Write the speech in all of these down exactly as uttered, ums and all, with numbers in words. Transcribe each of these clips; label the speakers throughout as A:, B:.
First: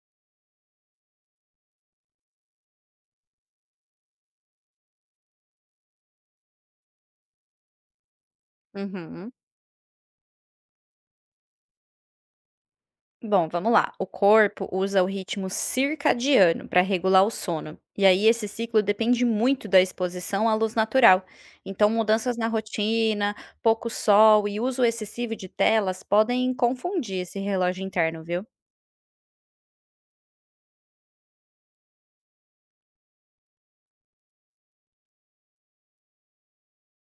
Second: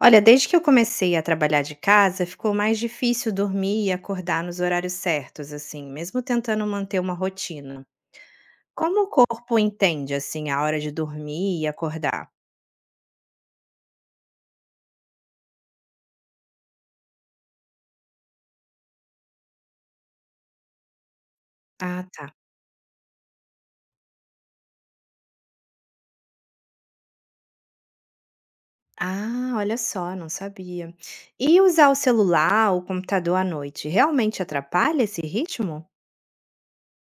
A: Olha, desde que eu comecei a trabalhar de casa, ficou mais difícil dormir e acordar nos horários certos, assim, mesmo tentando manter uma rotina. Como o
B: Uhum.
A: corpo entende, assim, a hora de dormir e acordar?
B: Bom, vamos lá. O corpo usa o ritmo circadiano para regular o sono. E aí, esse ciclo depende muito da exposição à luz natural. Então,
A: Ah, tá.
B: mudanças na rotina, pouco sol e uso excessivo de telas podem confundir esse relógio interno, viu?
A: Ah, olha só, não sabia. E usar o celular ou o computador à noite realmente atrapalha esse ritmo?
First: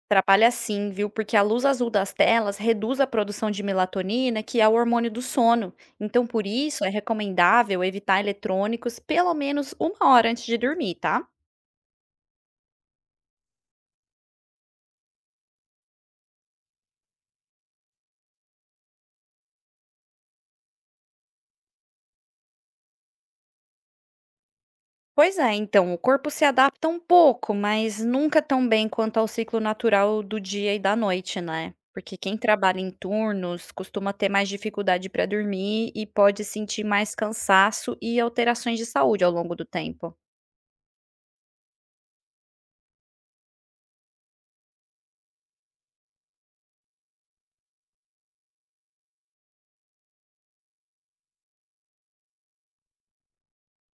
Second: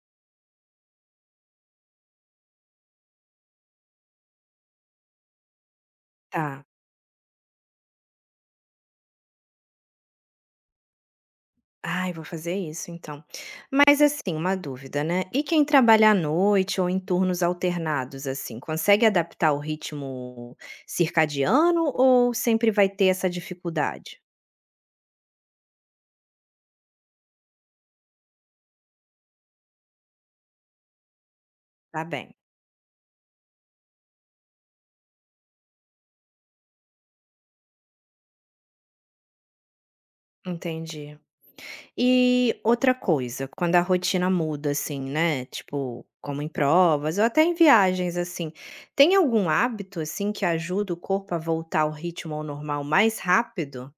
B: Atrapalha sim, viu? Porque a luz azul das telas reduz a produção de melatonina, que é o hormônio do sono. Então, por
A: Tá.
B: isso, é recomendável evitar eletrônicos pelo menos uma hora antes de dormir, tá?
A: Ai, vou fazer isso então. Mas assim, uma dúvida, né? E quem trabalha à noite ou em turnos alternados, assim, consegue adaptar o ritmo circadiano ou sempre vai ter essa dificuldade?
B: Pois é, então, o corpo se adapta um pouco, mas nunca tão bem quanto ao ciclo natural do dia e da noite, né?
A: Tá
B: Porque
A: bem,
B: quem trabalha em turnos costuma ter mais dificuldade para dormir e pode sentir mais cansaço e alterações de saúde ao longo do tempo.
A: entendi. E outra coisa, quando a rotina muda, assim, né? Tipo, como em provas ou até em viagens, assim, tem algum hábito, assim, que ajuda o corpo a voltar ao ritmo ao normal mais rápido?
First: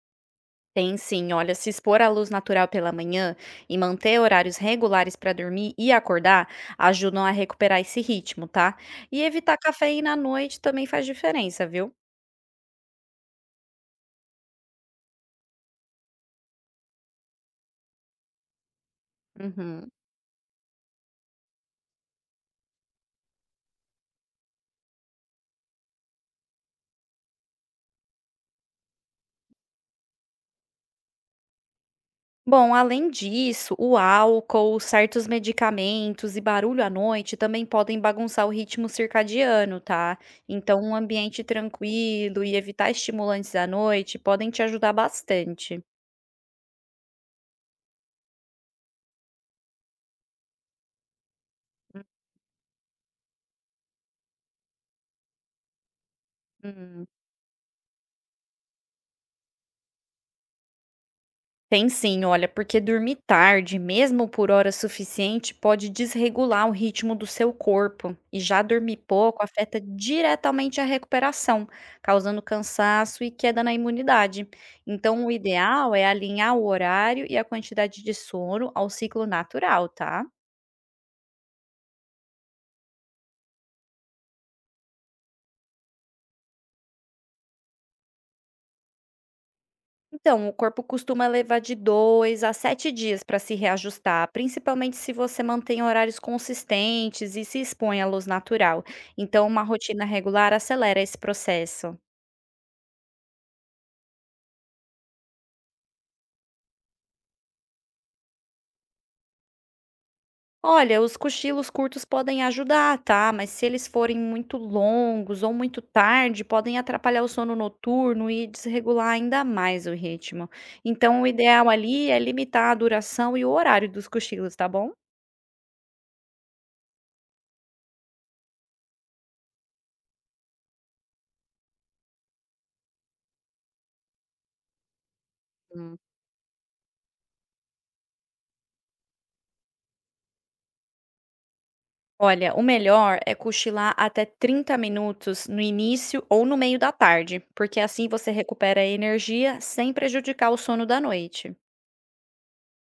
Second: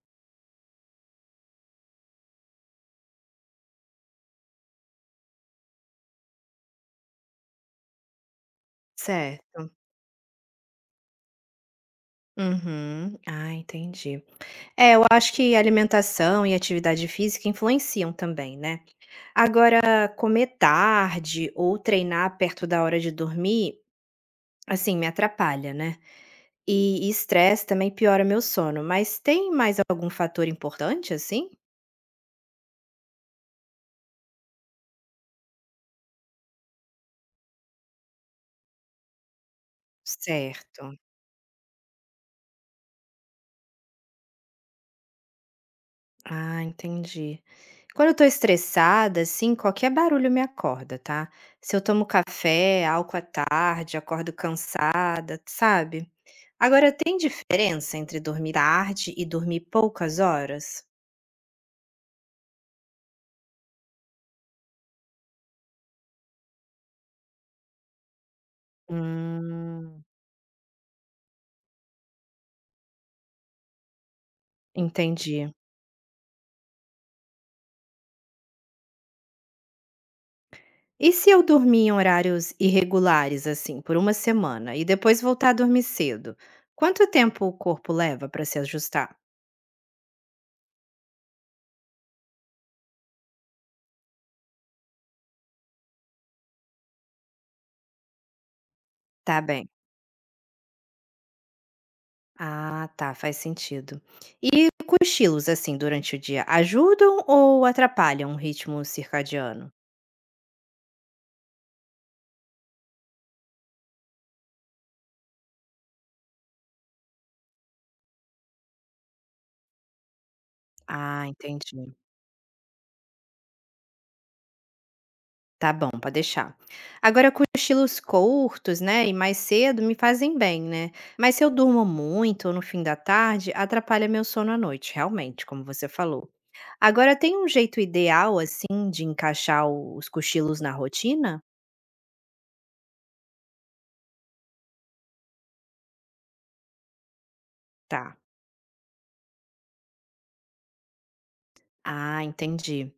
B: Tem sim, olha, se expor à luz natural pela manhã e manter horários regulares para dormir e acordar ajudam a recuperar esse ritmo, tá? E evitar
A: Certo.
B: cafeína à noite também faz diferença, viu?
A: Uhum. Ah, entendi. É, eu acho que alimentação e atividade física influenciam também, né.
B: Uhum.
A: Agora, comer tarde ou treinar perto da hora de dormir, assim, me atrapalha, né. E e estresse também piora meu sono, mas tem mais algum fator importante, assim?
B: Bom, além disso, o álcool, certos medicamentos e barulho à noite também podem bagunçar o ritmo circadiano, tá? Então, um
A: Certo.
B: ambiente tranquilo e evitar estimulantes à noite podem te ajudar bastante.
A: Ah, entendi. Quando eu tô estressada, assim, qualquer barulho me acorda, tá. Se eu tomo café, álcool à tarde, acordo cansada, sabe. Agora,
B: Hum.
A: tem diferença entre dormir tarde e dormir poucas horas?
B: Tem sim, olha, porque dormir tarde, mesmo por hora suficiente, pode desregular o ritmo do seu corpo. E já dormir pouco afeta
A: Hum.
B: diretamente a recuperação, causando cansaço e queda na imunidade. Então, o
A: Entendi.
B: ideal é alinhar o horário e a quantidade de sono ao ciclo natural, tá?
A: E se eu dormir em horários irregulares, assim, por uma semana e depois voltar a dormir cedo, quanto tempo o corpo leva para se ajustar?
B: Então, o corpo costuma levar de dois a sete dias para se reajustar, principalmente se você mantém horários consistentes e se expõe à luz natural.
A: Tá
B: Então, uma
A: bem.
B: rotina regular acelera esse processo.
A: Ah, tá, faz sentido. E cochilos, assim, durante o dia, ajudam ou atrapalham o ritmo circadiano?
B: Olha, os cochilos curtos podem ajudar, tá? Mas se eles forem muito longos ou muito tarde, podem atrapalhar o sono noturno e desregular ainda mais o ritmo. Então,
A: Ah,
B: o ideal
A: entendi.
B: ali é limitar a duração e o horário dos cochilos, tá bom?
A: Tá bom, pode deixar. Agora, cochilos curtos, né, e mais cedo me fazem bem, né? Mas se eu durmo muito no fim da tarde, atrapalha meu sono à noite, realmente, como você falou. Agora, tem um jeito ideal, assim, de encaixar o- os cochilos na rotina?
B: Olha, o melhor é cochilar até trinta minutos no início ou no meio da tarde, porque assim
A: Tá.
B: você recupera a energia sem prejudicar o sono da noite.
A: Ah, entendi.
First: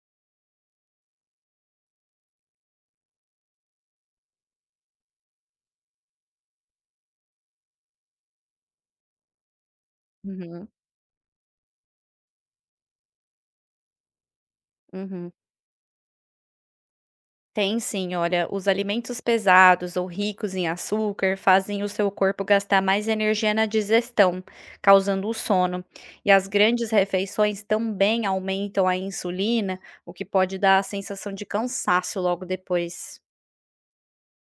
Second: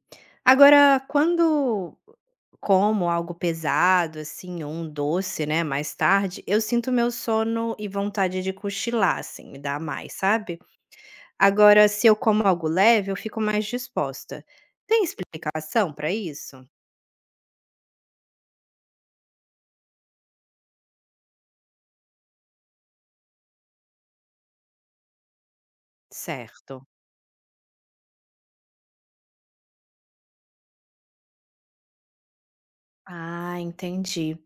A: Agora, quando como algo pesado, assim, ou um doce, né, mais tarde, eu sinto meu sono e vontade de cochilar, assim, me dá mais, sabe?
B: Uhum,
A: Agora, se eu como algo leve, eu fico mais disposta. Tem
B: uhum.
A: explicação para isso?
B: Tem sim, olha, os alimentos pesados ou ricos em açúcar fazem o seu corpo gastar mais energia na digestão, causando o sono. E as
A: Certo.
B: grandes refeições também aumentam a insulina, o que pode dar a sensação de cansaço logo depois.
A: Ah, entendi.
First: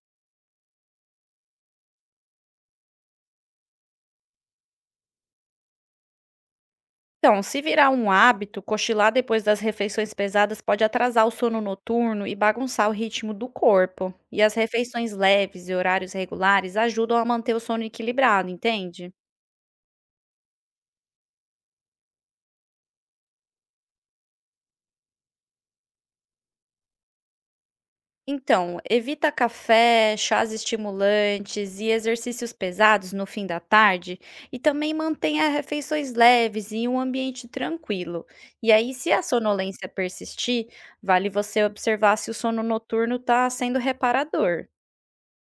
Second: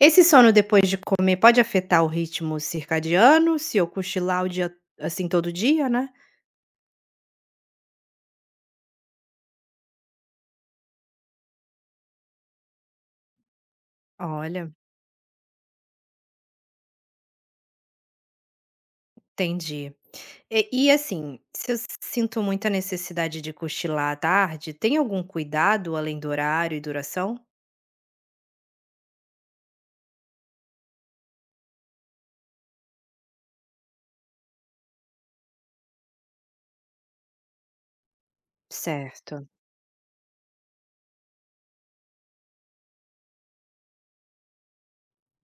A: Esse sono depois de comer pode afetar o ritmo circadiano, se eu cochilar o dia assim todo dia, né?
B: Então, se virar um hábito, cochilar depois das refeições pesadas pode atrasar o sono noturno e bagunçar o ritmo do corpo. E as
A: Olha,
B: refeições leves e horários regulares ajudam a manter o sono equilibrado, entende?
A: entendi. E, e, assim, se eu sinto muita necessidade de cochilar à tarde, tem algum cuidado além do horário e duração?
B: Então, evita café, chás estimulantes e exercícios pesados no fim da tarde e também mantenha refeições leves e um ambiente tranquilo. E aí, se a
A: Certo.
B: sonolência persistir, vale você observar se o sono noturno está sendo reparador.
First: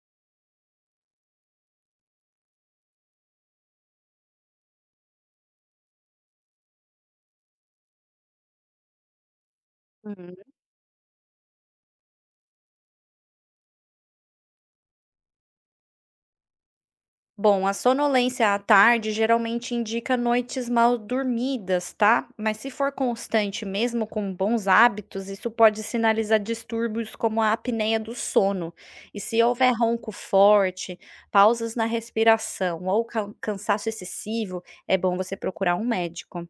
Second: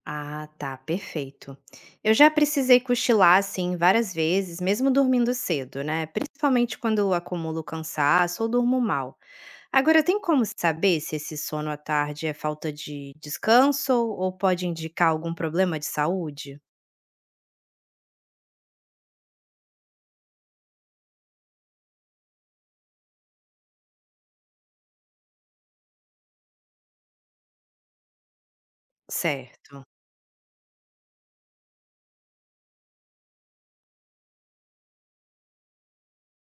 A: Ah, tá, perfeito. Eu já precisei cochilar assim várias vezes, mesmo dormindo cedo, né? Principalmente quando eu acumulo cansaço ou durmo mal. Agora, tem como saber se esse sono à tarde é falta de descanso ou pode indicar algum problema de saúde?
B: Bom, a sonolência à tarde geralmente indica noites mal dormidas, tá? Mas se for constante, mesmo com bons hábitos, isso pode sinalizar distúrbios como a apneia do sono. E se houver
A: Certo.
B: ronco forte, pausas na respiração ou ca- cansaço excessivo, é bom você procurar um médico.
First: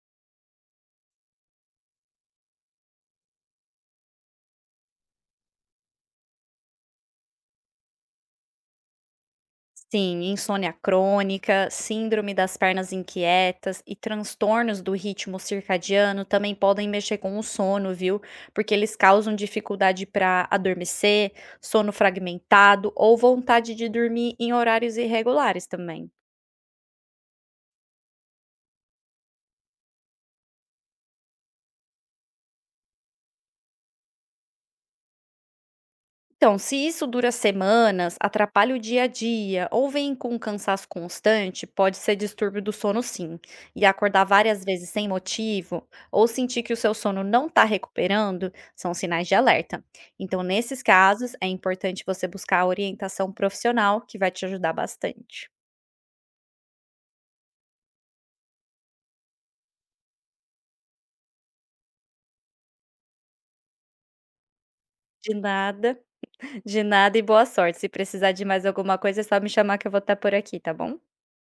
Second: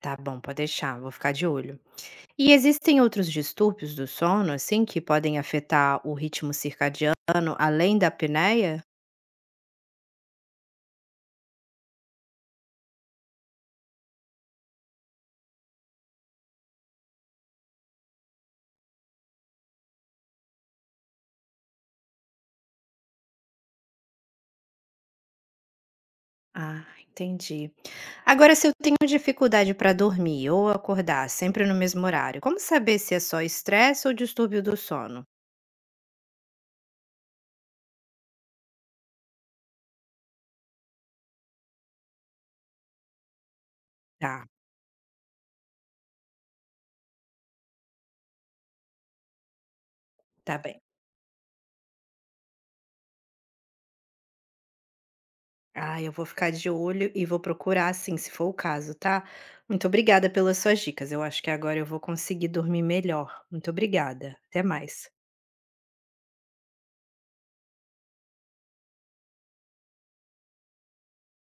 A: Tá bom, pode deixar, vou ficar de olho. E existem outros distúrbios do sono, assim, que podem afetar o ritmo circadiano além da apneia?
B: Sim, insônia crônica, síndrome das pernas inquietas e transtornos do ritmo circadiano também podem mexer com o sono, viu? Porque eles causam dificuldade para adormecer, sono fragmentado ou vontade de dormir em horários irregulares também.
A: Ah, entendi. Agora, se eu tenho dificuldade para dormir ou acordar sempre no mesmo horário, como saber se é só estresse ou distúrbio do sono?
B: Então, se isso dura semanas, atrapalha o dia a dia ou vem com um cansaço constante, pode ser distúrbio do sono sim. E acordar
A: Tá,
B: várias vezes sem motivo ou sentir que o seu sono não está recuperando são sinais de alerta. Então,
A: tá bem.
B: nesses casos, é importante você buscar a orientação profissional que vai te ajudar bastante.
A: Ah, eu vou ficar de olho e vou procurar, sim, se for o caso, tá? Muito obrigada pelas suas dicas. Eu acho que agora eu vou conseguir dormir melhor. Muito obrigada. Até mais.
B: De nada, de nada e boa sorte. Se precisar de mais alguma coisa, é só me chamar que eu vou estar por aqui, tá bom?